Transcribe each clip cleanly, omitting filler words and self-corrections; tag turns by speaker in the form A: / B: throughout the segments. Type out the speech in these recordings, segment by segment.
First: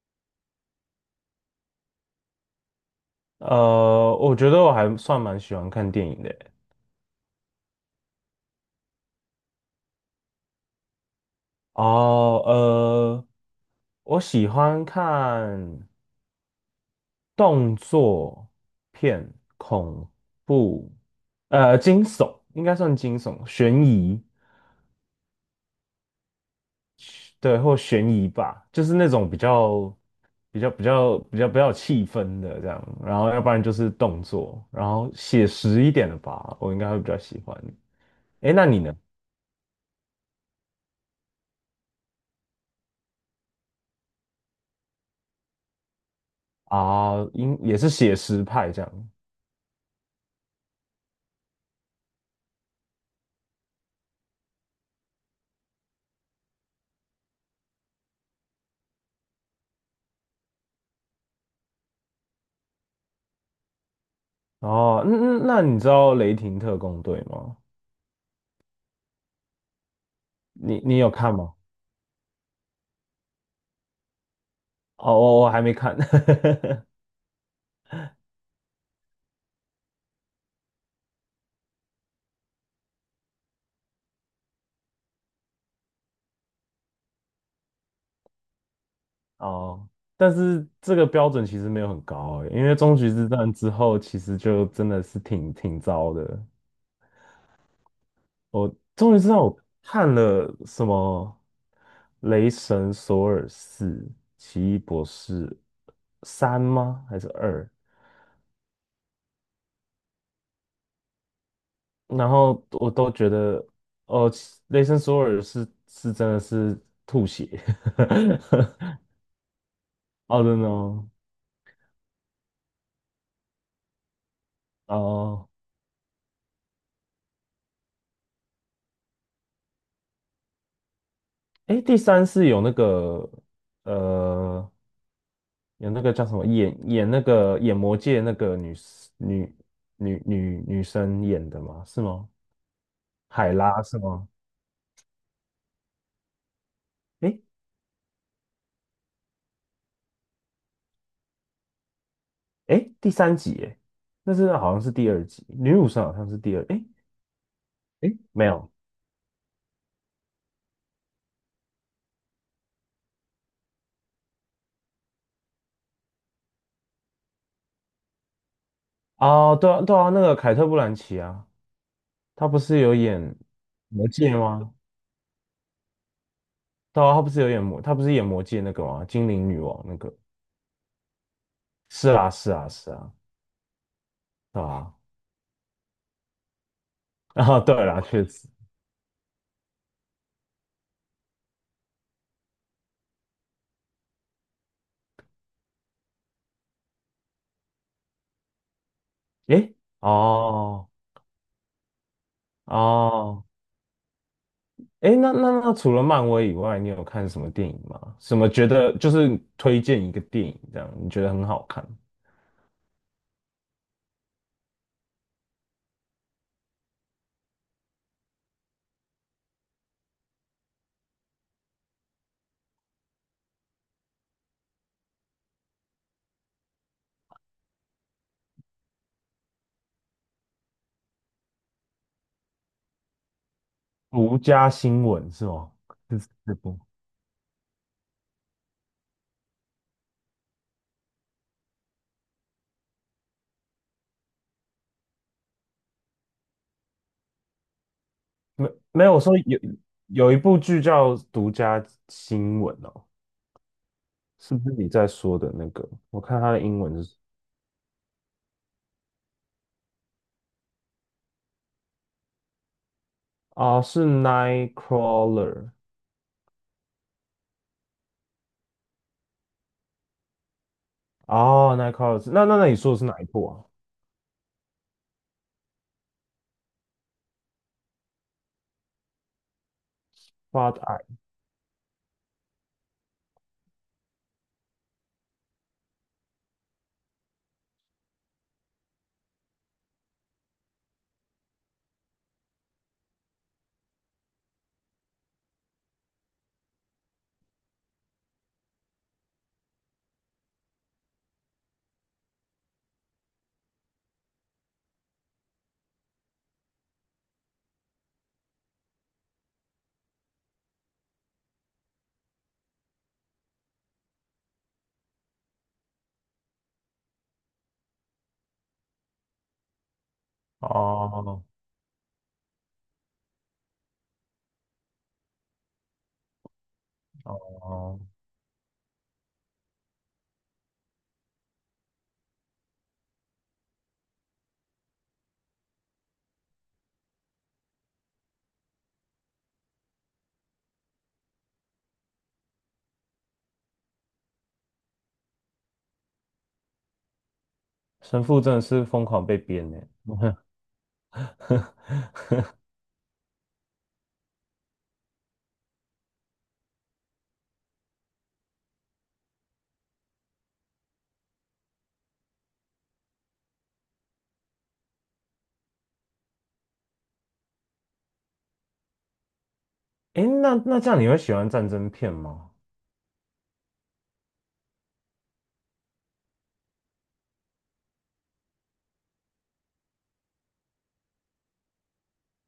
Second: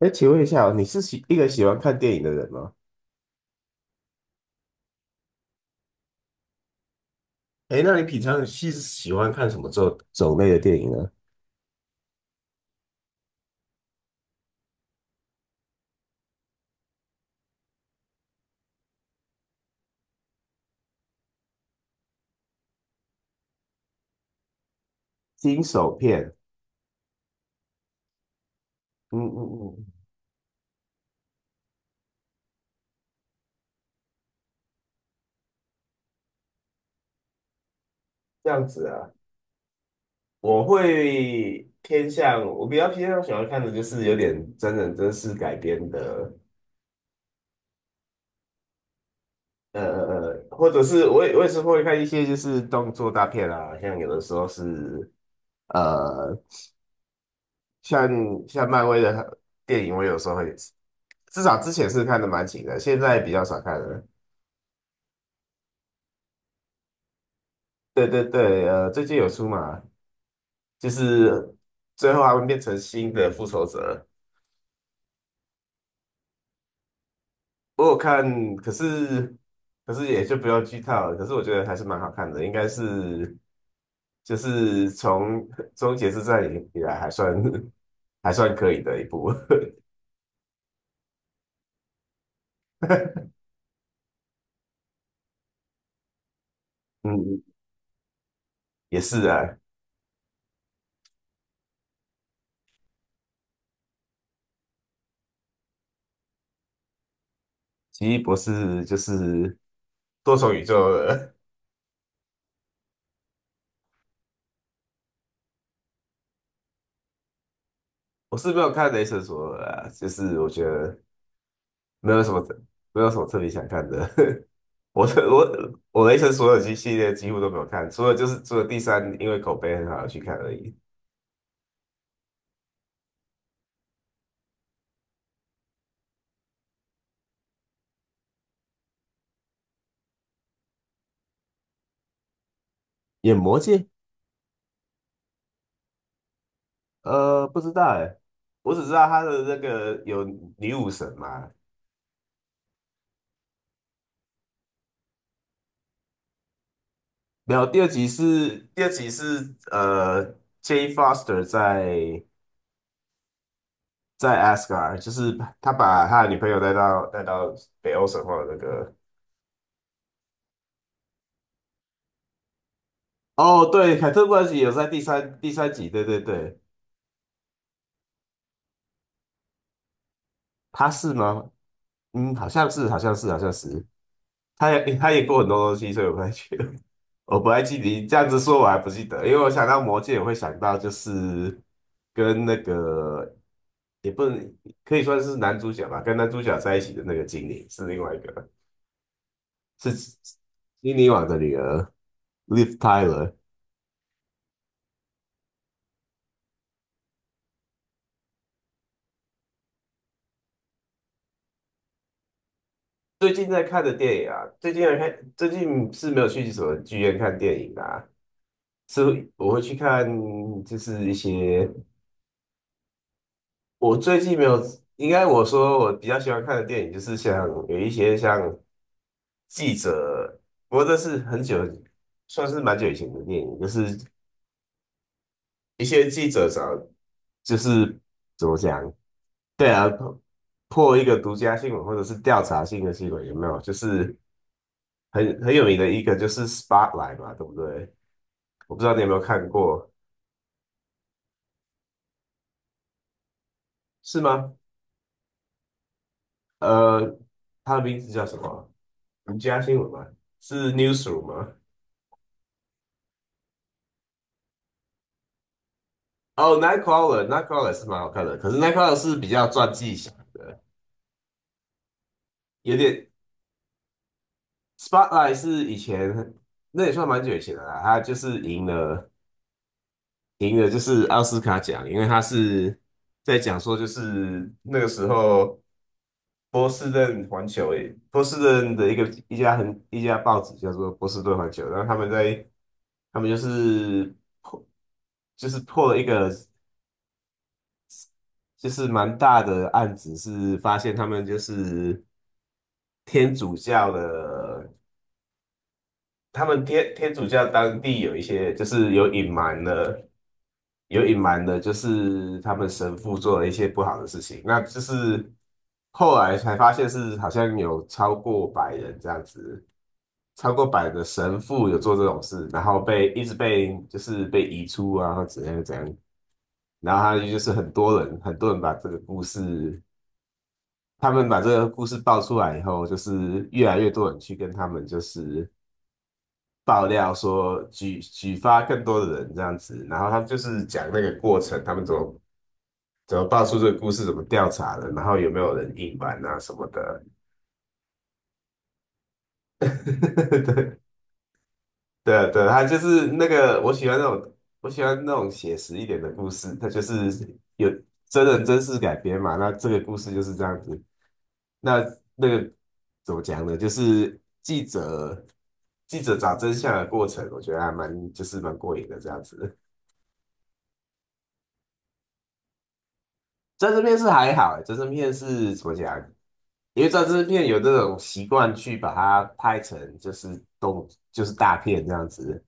A: 哎，请问一下哦你是喜一个喜欢看电影的人吗？
B: 我觉得我还算蛮喜欢看电影的欸。
A: 哎，那你平常是喜欢看什么种类的电影呢？
B: 哦，我喜欢看动作片、恐怖，惊悚应该算惊悚，悬疑，
A: 惊悚片。
B: 对，或悬疑吧，就是那
A: 嗯
B: 种比
A: 嗯
B: 较、
A: 嗯。
B: 比较、比较、比较、比较有气氛的这样。然后，要不然就是动作，然后写实一点的吧，我应该会比较喜欢。
A: 这
B: 诶，那
A: 样
B: 你
A: 子
B: 呢？
A: 啊。我比较偏向喜欢看的就是有点真人真事改编的。
B: 啊，应也是写实派这样。
A: 或者是我也是会看一些就是动作大片啊，像有的时候是呃，像像漫威的电影，我有时候会，至少之前是看的蛮勤的，现在比较少看了。
B: 哦，那你知道《雷霆特工队》吗？
A: 对对对，最近有出嘛，
B: 你
A: 就
B: 你有看
A: 是
B: 吗？
A: 最后他们变成新的复仇者，
B: 哦，我还没看。
A: 我有看，可是也就不要剧透了，可是我觉得还是蛮好看的，应该是就是从 终结之战以来还算 还算可以的一部。
B: 哦，但是这个标准其实没有很高诶，因为终局之战之后，其实就真的是挺糟的。
A: 嗯。
B: 我
A: 也
B: 终于
A: 是
B: 知道
A: 啊。
B: 我看了什么《雷神索尔四》《奇异博士三》吗？还是二？
A: 奇异博士就是多重宇宙了。
B: 然后我都觉得，哦，雷神索尔是真的是吐血
A: 我是没
B: ，I
A: 有看雷神索尔啊，就是
B: don't
A: 我觉
B: n
A: 得
B: o。
A: 没有什么没有什么特别想看的。我是
B: 哦，
A: 我我雷神所有系列几乎都没有看，除了第三，因为口碑很好而去看而已。
B: 哎，第三是有那个呃，有那个叫什么演那个演魔界那个女 s- 女女女女生演的吗？是吗？
A: 演
B: 海
A: 魔
B: 拉
A: 戒？
B: 是吗？哎
A: 不知道哎。我只知道他的那个有女武神嘛。
B: 哎，第三集哎，那是好像是第二集，女武神好像是第二，哎
A: 没有，第二集
B: 哎，没
A: 是
B: 有。
A: 第二集是j a n Foster 在 Asgard，就是他把他的女朋友带到北欧神话的那个。
B: 哦，对啊对啊，那个凯特·布兰奇啊。他不是有演
A: 哦，对，
B: 魔
A: 凯特·布
B: 戒
A: 兰奇有
B: 吗？
A: 在第三集，对对对。
B: 对啊，他不是有演魔，他不是演魔戒那个吗？精灵女王那个。
A: 他是吗？
B: 是啊，
A: 嗯，好
B: 是啊，
A: 像是，
B: 是
A: 好
B: 啊，
A: 像是，好像是。
B: 对
A: 他
B: 啊。
A: 也 他也过很多东西，所以我不太记得。我不
B: 啊，
A: 太
B: 对
A: 记得，
B: 啦，
A: 你这
B: 确
A: 样子
B: 实。
A: 说我还不记得，因为我想到魔戒，我会想到就是跟那个也不能可以算是男主角吧，跟男主角在一起的那个精灵是另外一个，
B: 诶，
A: 是
B: 哦，
A: 精灵王的女儿 Liv Tyler。
B: 哦，诶，那除了漫威以外，你有看什么电影吗？什么觉得就是推荐一个电影这样，你觉得很好看？
A: 最近在看的电影啊，最近是没有去什么剧院看电影啊，是我会去看就是一些。我最近没有，我说我比较喜欢看的电影就是像有一些像记者，不过这是很久，算是蛮久以前的电影，就是
B: 独家新闻是吗？
A: 一些
B: 是
A: 记者
B: 这
A: 找，
B: 部？
A: 就是怎么讲。对啊，破一个独家新闻或者是调查性的新闻有没有？就是很有名的一个就是 Spotlight 嘛，对不对？
B: 没
A: 我不知道你
B: 没
A: 有没
B: 有，
A: 有
B: 我说
A: 看
B: 有
A: 过。
B: 有一部剧叫《独家新闻》哦。
A: 是吗？
B: 是不是你在说的那个？我看他的英文是
A: 呃，它的名字叫什么？独家新闻吗？是 Newsroom 吗？
B: 啊，是 Nightcrawler。
A: 哦，Nightcrawler，Nightcrawler 是蛮好看的，可是 Nightcrawler 是比较传记型的，
B: 哦，Nightcrawler， 那你
A: 有
B: 说的是
A: 点
B: 哪一部啊
A: Spotlight 是以前那也算蛮久以前的啦，他就是赢了就
B: ？Blood e
A: 是奥斯卡奖，因为他是在讲说就是那个时候波士顿环球诶，波士顿的一个一家报纸叫做波士顿环球，然后他们就是破破了一个就是蛮大的案子，是发现他们就是。天主教的，他们天主教当地有一些就是有隐瞒的，有隐瞒的，就是他们神父做了一些不好的事情，那就是后来才发现是好像有超过百人这样子，超过百的神
B: 哦
A: 父有做这种事，然后被一直被就是被移出啊，或怎样怎样，然后他就是很多
B: 哦，
A: 人很多人把这个故事。他们把这个故事爆出来以后，就是越来越多人去跟他们就是爆料说举发更多的人这样子，然后他就是讲那个过程，他们怎么爆出这个故事，怎么调查的，然后有没有人隐瞒啊什么的。
B: 神父真的是疯狂被 编呢。
A: 对对 对，他就是那个我喜欢那种写实一点的故事，他就是有真人真事改编嘛。那这个故事就是这样子。那那个怎么讲呢？就是记者找真相的过程，我觉得还蛮就是蛮过瘾的这样子。
B: 诶，那这样你会喜欢战争片吗？
A: 战争片是还好欸，战争片是怎么讲？因为战争片有这种习惯去把它拍成就是动就是大片这样子，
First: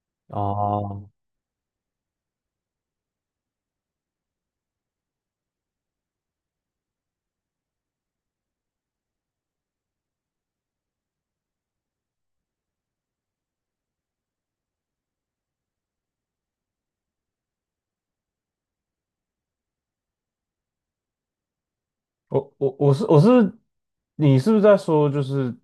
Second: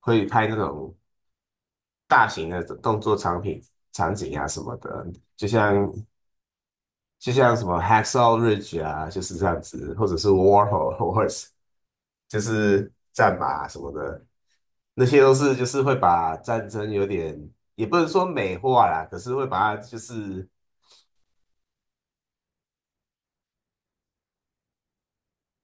A: 会拍那种
B: 哦，
A: 大型的动作场景啊什么的，就像就像什么《Hacksaw Ridge》啊，就是这样子，或者是《War Horse》，就是战马啊什么的，那些都是就是会把战争有点也不能说美化啦，可是会把它就是
B: 我是，你是不是在说就是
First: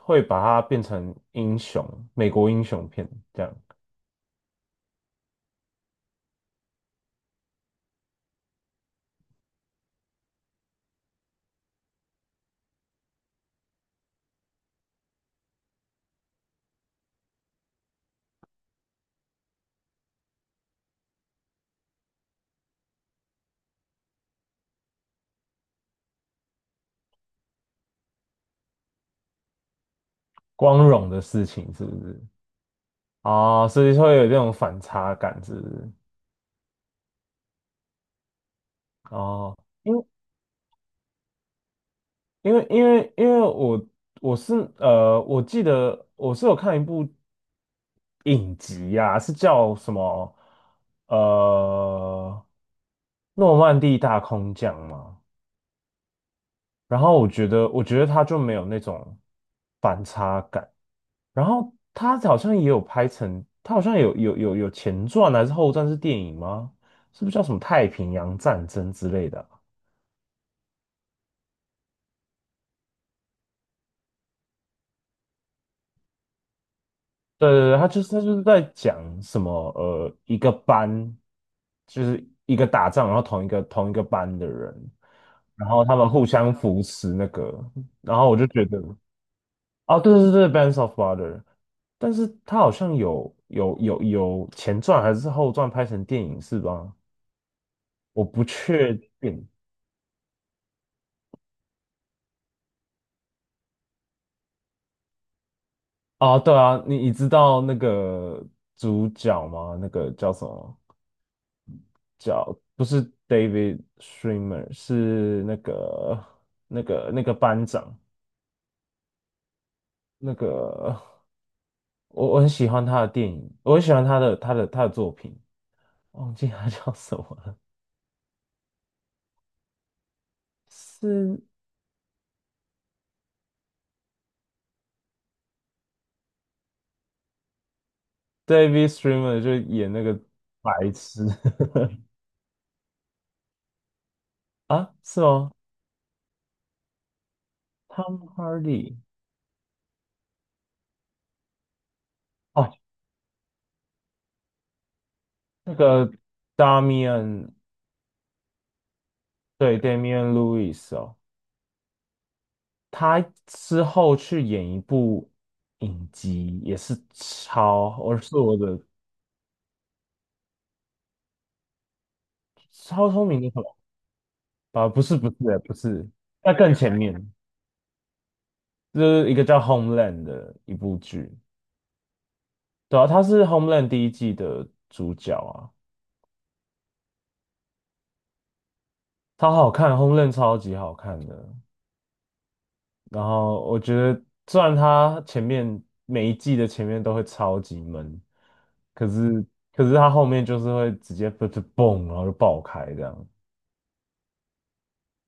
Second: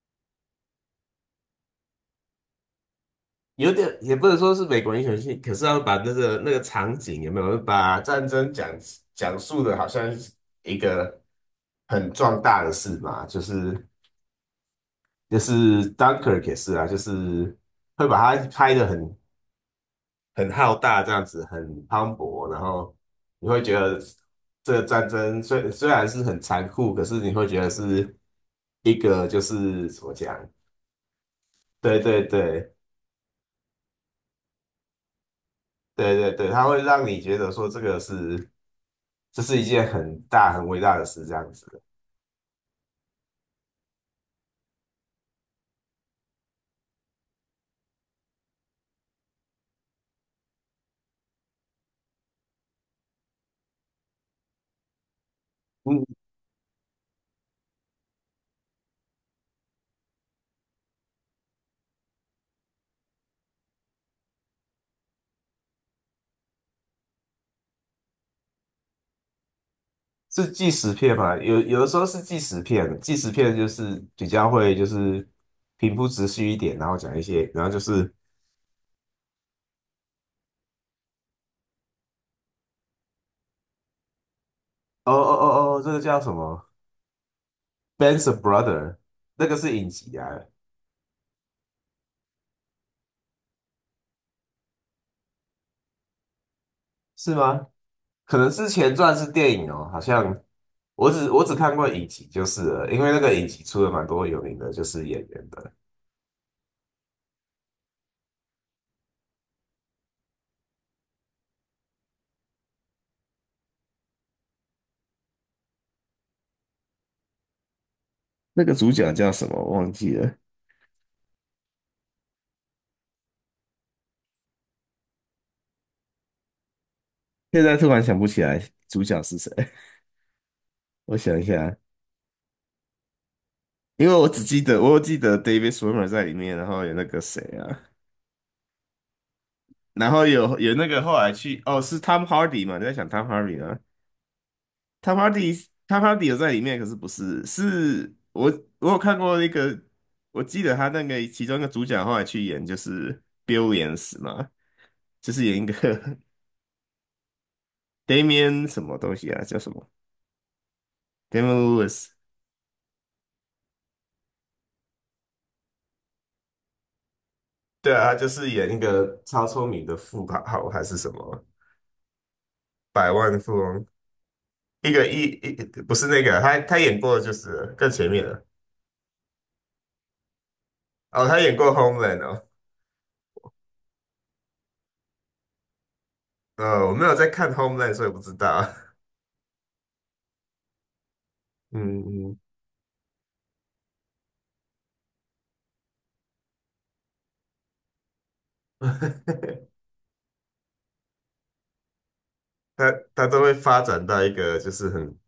B: 会把它变成英雄，美国英雄片这样
A: 有点也不能说是美国英雄戏，可是要把那个场景有没有把战争讲述的好像是一个很壮大的事嘛，就是 Dunkirk 也是啊，就是会把它拍的很浩大这样子，很磅礴，然后你会觉得这个战争虽然是很残酷，可是你会觉得是一个就是怎么讲？
B: 光荣的事情，是不
A: 对
B: 是？
A: 对对
B: 哦，所以会有这种反差感，是不是？
A: 对对对，它会让你觉得说这个是。这
B: 哦，
A: 是一件
B: 因
A: 很大很伟大的事，这样子的。
B: 因为我是我记得我是有看一部影集呀、是叫什么呃诺曼底大空降嘛。
A: 嗯。
B: 然后我觉得他就没有那种反差感。然后他好像也有拍成，他好像有前传还是后传是电影吗？是不是叫什么太平洋战争之类的啊？
A: 是纪实片嘛？有的时候是纪实片，纪实片就是比较会就是平铺直叙一点，然后讲一些，
B: 对对
A: 然后
B: 对，
A: 就
B: 他就是
A: 是
B: 他就是在讲什么一个班就是一个打仗，然后同一个班的人，
A: 哦哦
B: 然
A: 哦哦，
B: 后
A: 这
B: 他
A: 个
B: 们
A: 叫
B: 互
A: 什
B: 相
A: 么
B: 扶持那个，然
A: ？Ben's
B: 后
A: a
B: 我就觉得，
A: Brother？那个是影
B: 哦，对
A: 集
B: 对
A: 啊。
B: 对，Bands of b r o t e r。 但是他好像有前传还是后传拍成电影是吧？
A: 是吗？
B: 我
A: 可
B: 不
A: 能是前
B: 确
A: 传是
B: 定。
A: 电影哦，好像我只看过影集就是了，因为那个影集出了蛮多有名的就是演员的。
B: 哦，对啊，你知道那个主角吗？那个叫什么？叫不是 David Schwimmer，是那个班长，
A: 那个主角叫什么？忘记了，
B: 那个我很喜欢他的电影，我很喜欢他的他的作品，忘记他 叫什么了，
A: 现在突然想不起来主角是谁。我想
B: 是
A: 一下，因为我只记得，我有记得 David s w i m m e r 在里面，然后有那个谁啊，
B: David Schwimmer 就演那
A: 然
B: 个
A: 后有
B: 白
A: 有那个后
B: 痴。
A: 来去。哦，是 Tom Hardy 嘛？你在想 Tom Hardy 啊
B: 啊，
A: ？Tom
B: 是哦
A: Hardy，Tom Hardy 有在里面，可是不是，是
B: ，Tom
A: 我有
B: Hardy
A: 看过那个，我记得他那个其中一个主角后来去演
B: 哦，
A: 就是 Bill n s 嘛，就是演一
B: 那个
A: 个
B: Damian，
A: Damian 什么东西啊，叫什
B: 对
A: 么
B: Damian Lewis 哦。
A: Damian Lewis。
B: 他之后去演一部影集，也是
A: 对
B: 超，
A: 啊，他
B: 我
A: 就
B: 是
A: 是
B: 我
A: 演一
B: 的
A: 个超聪明的富豪还是什么
B: 超
A: 百
B: 聪
A: 万
B: 明的
A: 富
B: 什么？
A: 翁
B: 啊，
A: 一
B: 不
A: 个
B: 是
A: 一
B: 不是
A: 一
B: 不
A: 不是
B: 是，
A: 那个，
B: 在
A: 他
B: 更
A: 他
B: 前
A: 演
B: 面，
A: 过的就是更前面的
B: 就是一个叫《Homeland》的一部
A: 哦。
B: 剧，
A: 他演过《Homeland》哦。
B: 对啊，他是《Homeland》第一季的主角啊，
A: 我没有在看《Homeland》，所以不知道。
B: 超好看，《Homeland》超级好看的。
A: 嗯
B: 然后我觉得，虽然他前面每一季的前面都会超级闷，可
A: 嗯。
B: 是 可是他后面就是会直接 嘣嘣嘣，然后就爆开
A: 他
B: 这
A: 他
B: 样。
A: 都会发展到一个就是很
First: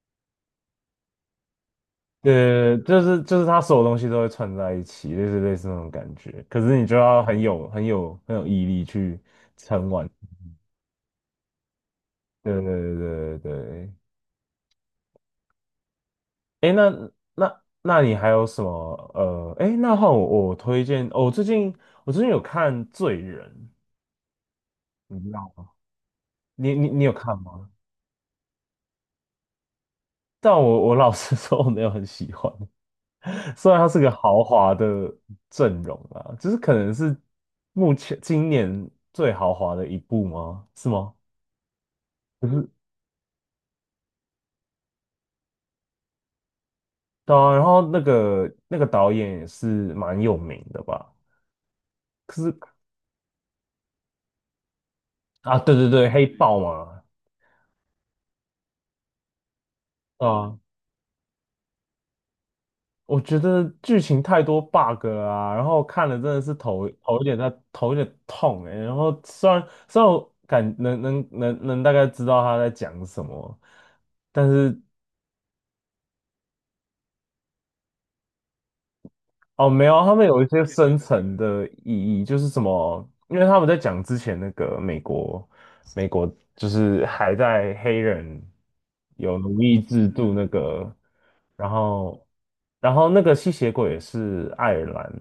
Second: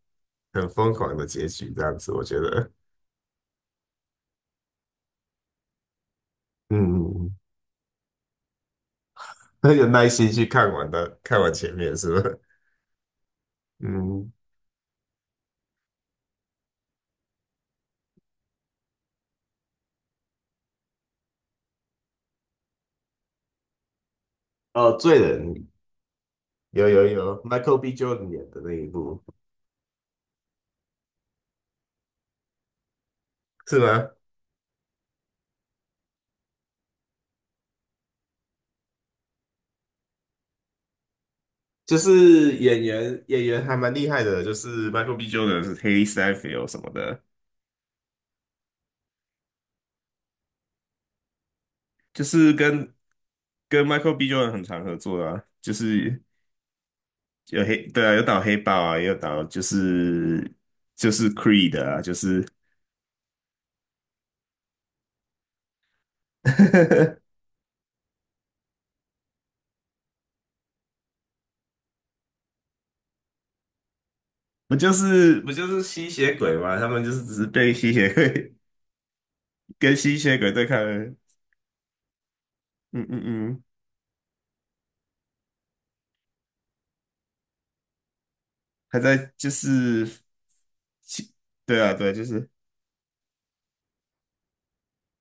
A: 很疯狂的结局这样子，我觉得。
B: 对，就是他所有东西都会串在一起，类似那种感觉。可
A: 嗯。
B: 是你就要很有毅力去，
A: 很有耐心去看完的，看完前面是吧？
B: 对对对对对。
A: 嗯。
B: 哎，那你还有什么？哎，那换我推荐，哦，我最近有看《罪人》，
A: 哦，《罪
B: 你知
A: 人》，
B: 道？你
A: 有
B: 你你
A: 有
B: 有看
A: 有
B: 吗？
A: ，Michael B. Jordan 演的那一部。
B: 但我老实 说，我没有很喜欢。虽
A: 是
B: 然它是
A: 吗？
B: 个豪华的阵容啊，就是可能是目前今年最豪华的一部吗？是吗？
A: 就是
B: 是。
A: 演员还蛮厉害的，就是 Michael B. Jordan 是 h a l e Steinfeld 什么的。
B: 对啊，然后那个导演也是蛮有名的吧？
A: 就
B: 可
A: 是
B: 是
A: 跟 Michael B. Jordan 很常合作啊，
B: 啊，
A: 就
B: 对对对，
A: 是
B: 黑豹嘛。
A: 对啊，有打黑豹啊，也有打就是
B: 啊，
A: 就是 Creed 啊，就是
B: 我觉得剧情太多 bug 了啊，然后看了真的是头 有点在头有点痛哎、然后虽然我感能大概知道他在讲什么，但
A: 不
B: 是
A: 就是不就是吸血鬼嘛？他们就是只是被吸血鬼
B: 哦，没
A: 跟
B: 有啊他
A: 吸
B: 们
A: 血
B: 有一
A: 鬼
B: 些
A: 对抗
B: 深
A: 而已。
B: 层的意义，就是什
A: 嗯
B: 么？
A: 嗯
B: 因为他
A: 嗯。
B: 们在讲之前那个美国，美国就是还在黑人
A: 还在
B: 有
A: 就
B: 奴役
A: 是
B: 制度那个，
A: 吸，
B: 然
A: 对啊对啊，就
B: 后，
A: 是
B: 然后那个吸血鬼也是爱尔兰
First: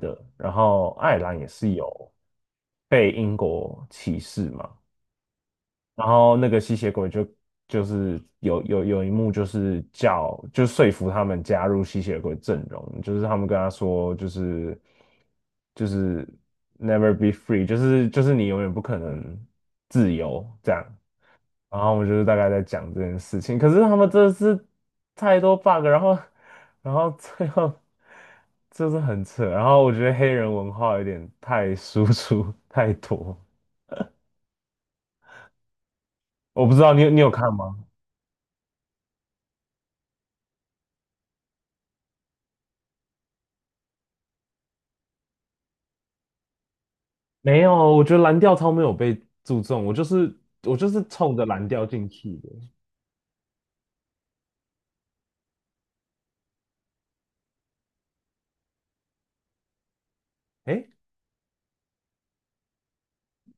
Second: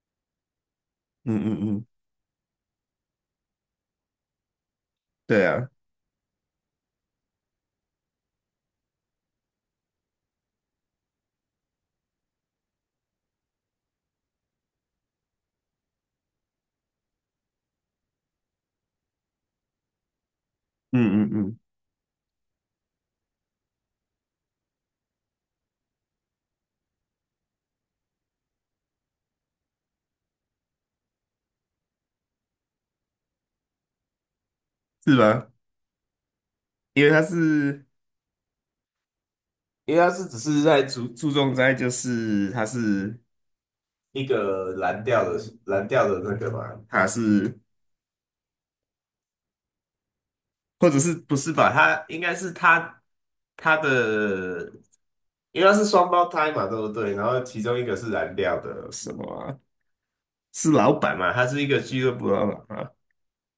B: 的，然后爱尔
A: 嗯
B: 兰也是
A: 嗯嗯，
B: 有被英国歧视嘛，
A: 对啊，
B: 然后那个吸血鬼就是有一幕就是叫就说服他们加入吸血鬼阵容，就是他们跟他说就是 never be free，就是你永远不可能自由这样。
A: 嗯嗯嗯，
B: 然后我们就是大概在讲这件事情，可是他们真的是太多 bug，然后最后就是很扯，然后我觉得黑人文化有点太输出太多，
A: 是吧？
B: 我不知道你
A: 因为
B: 有你
A: 他
B: 有看吗？
A: 是因为他是只是在注重在就是他是。一个蓝调的那个嘛，它是
B: 没有，我觉得蓝调超没有被注重，我就是我
A: 或
B: 就
A: 者
B: 是
A: 是不
B: 冲着
A: 是
B: 蓝
A: 吧？
B: 调
A: 他
B: 进
A: 应该
B: 去的。
A: 是他的，因为它是双胞胎嘛，对不对？然后其中一个是蓝调的什么啊？是
B: 诶，
A: 老板嘛？他是一个俱乐部老板啊，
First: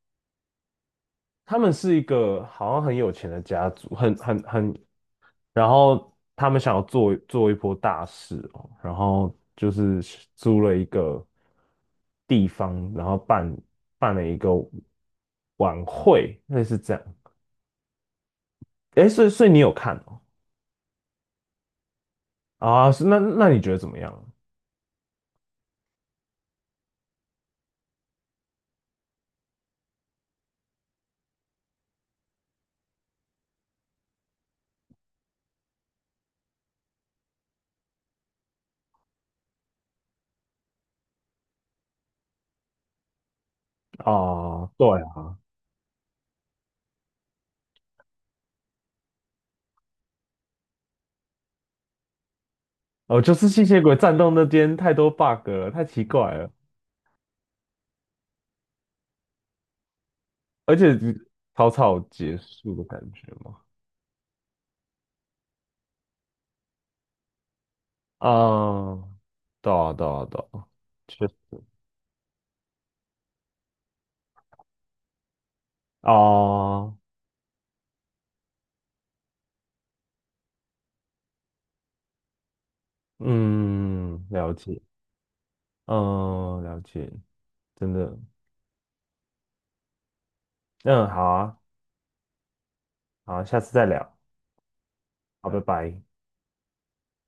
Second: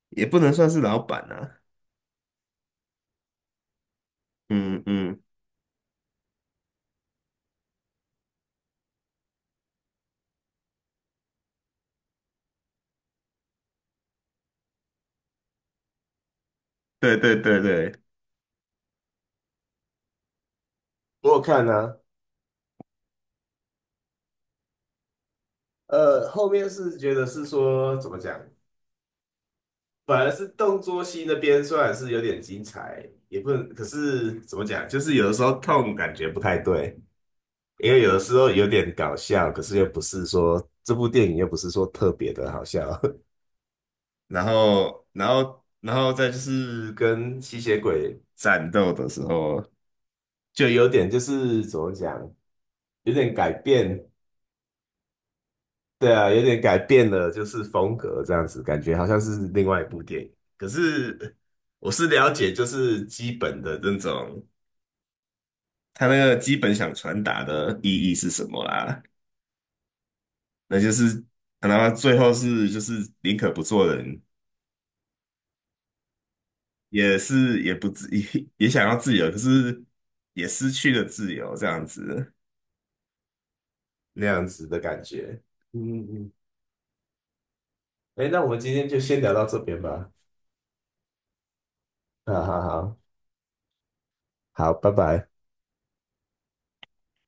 A: 也不能算是老板啊。
B: 他们是一个好像很有钱的家族，很很很，
A: 嗯嗯，
B: 然后他们想要做一波大事哦，然后就是租了一个地方，然后办了一个晚会，类似这样。
A: 对对对对，
B: 诶，所以你有看哦？
A: 我有看啊。
B: 啊，是那你觉得怎么样？
A: 后面是觉得是说怎么讲，反而是动作戏那边算是有点精彩，也不能，可是怎么讲，就是有的时候痛感觉不太对。因为有的时候有点搞笑，可是又不是说这部电影又不是说特别的好笑。然
B: 啊，对
A: 后然
B: 啊。
A: 后然后再就是跟吸血鬼战斗的时候，就有点就是怎么讲，有
B: 哦，就
A: 点
B: 是
A: 改
B: 吸血鬼
A: 变，
B: 战斗那边太多 bug 了，太奇
A: 对啊，
B: 怪
A: 有
B: 了，
A: 点改变了就是风格这样子，感觉好像是另外一部电影。可
B: 而且
A: 是
B: 草
A: 我
B: 草
A: 是了
B: 结
A: 解就
B: 束的感
A: 是基
B: 觉嘛。
A: 本的那种，他那个基本想传达的意义是什么
B: 啊，
A: 啦。
B: 对啊，对啊，对啊，
A: 那就是
B: 确实
A: 可能最后是就是宁可不做人，
B: 啊，
A: 也是也不自 也想要自由，可是也失去了自由，这样子。
B: 嗯，
A: 那样
B: 了
A: 子的
B: 解，
A: 感觉。嗯嗯嗯。
B: 嗯，了解，真的，
A: 哎，那我们今天就先聊到这边吧。
B: 嗯，好啊，
A: 好好好
B: 好啊下次再聊，
A: 好，拜拜。
B: 好，拜拜。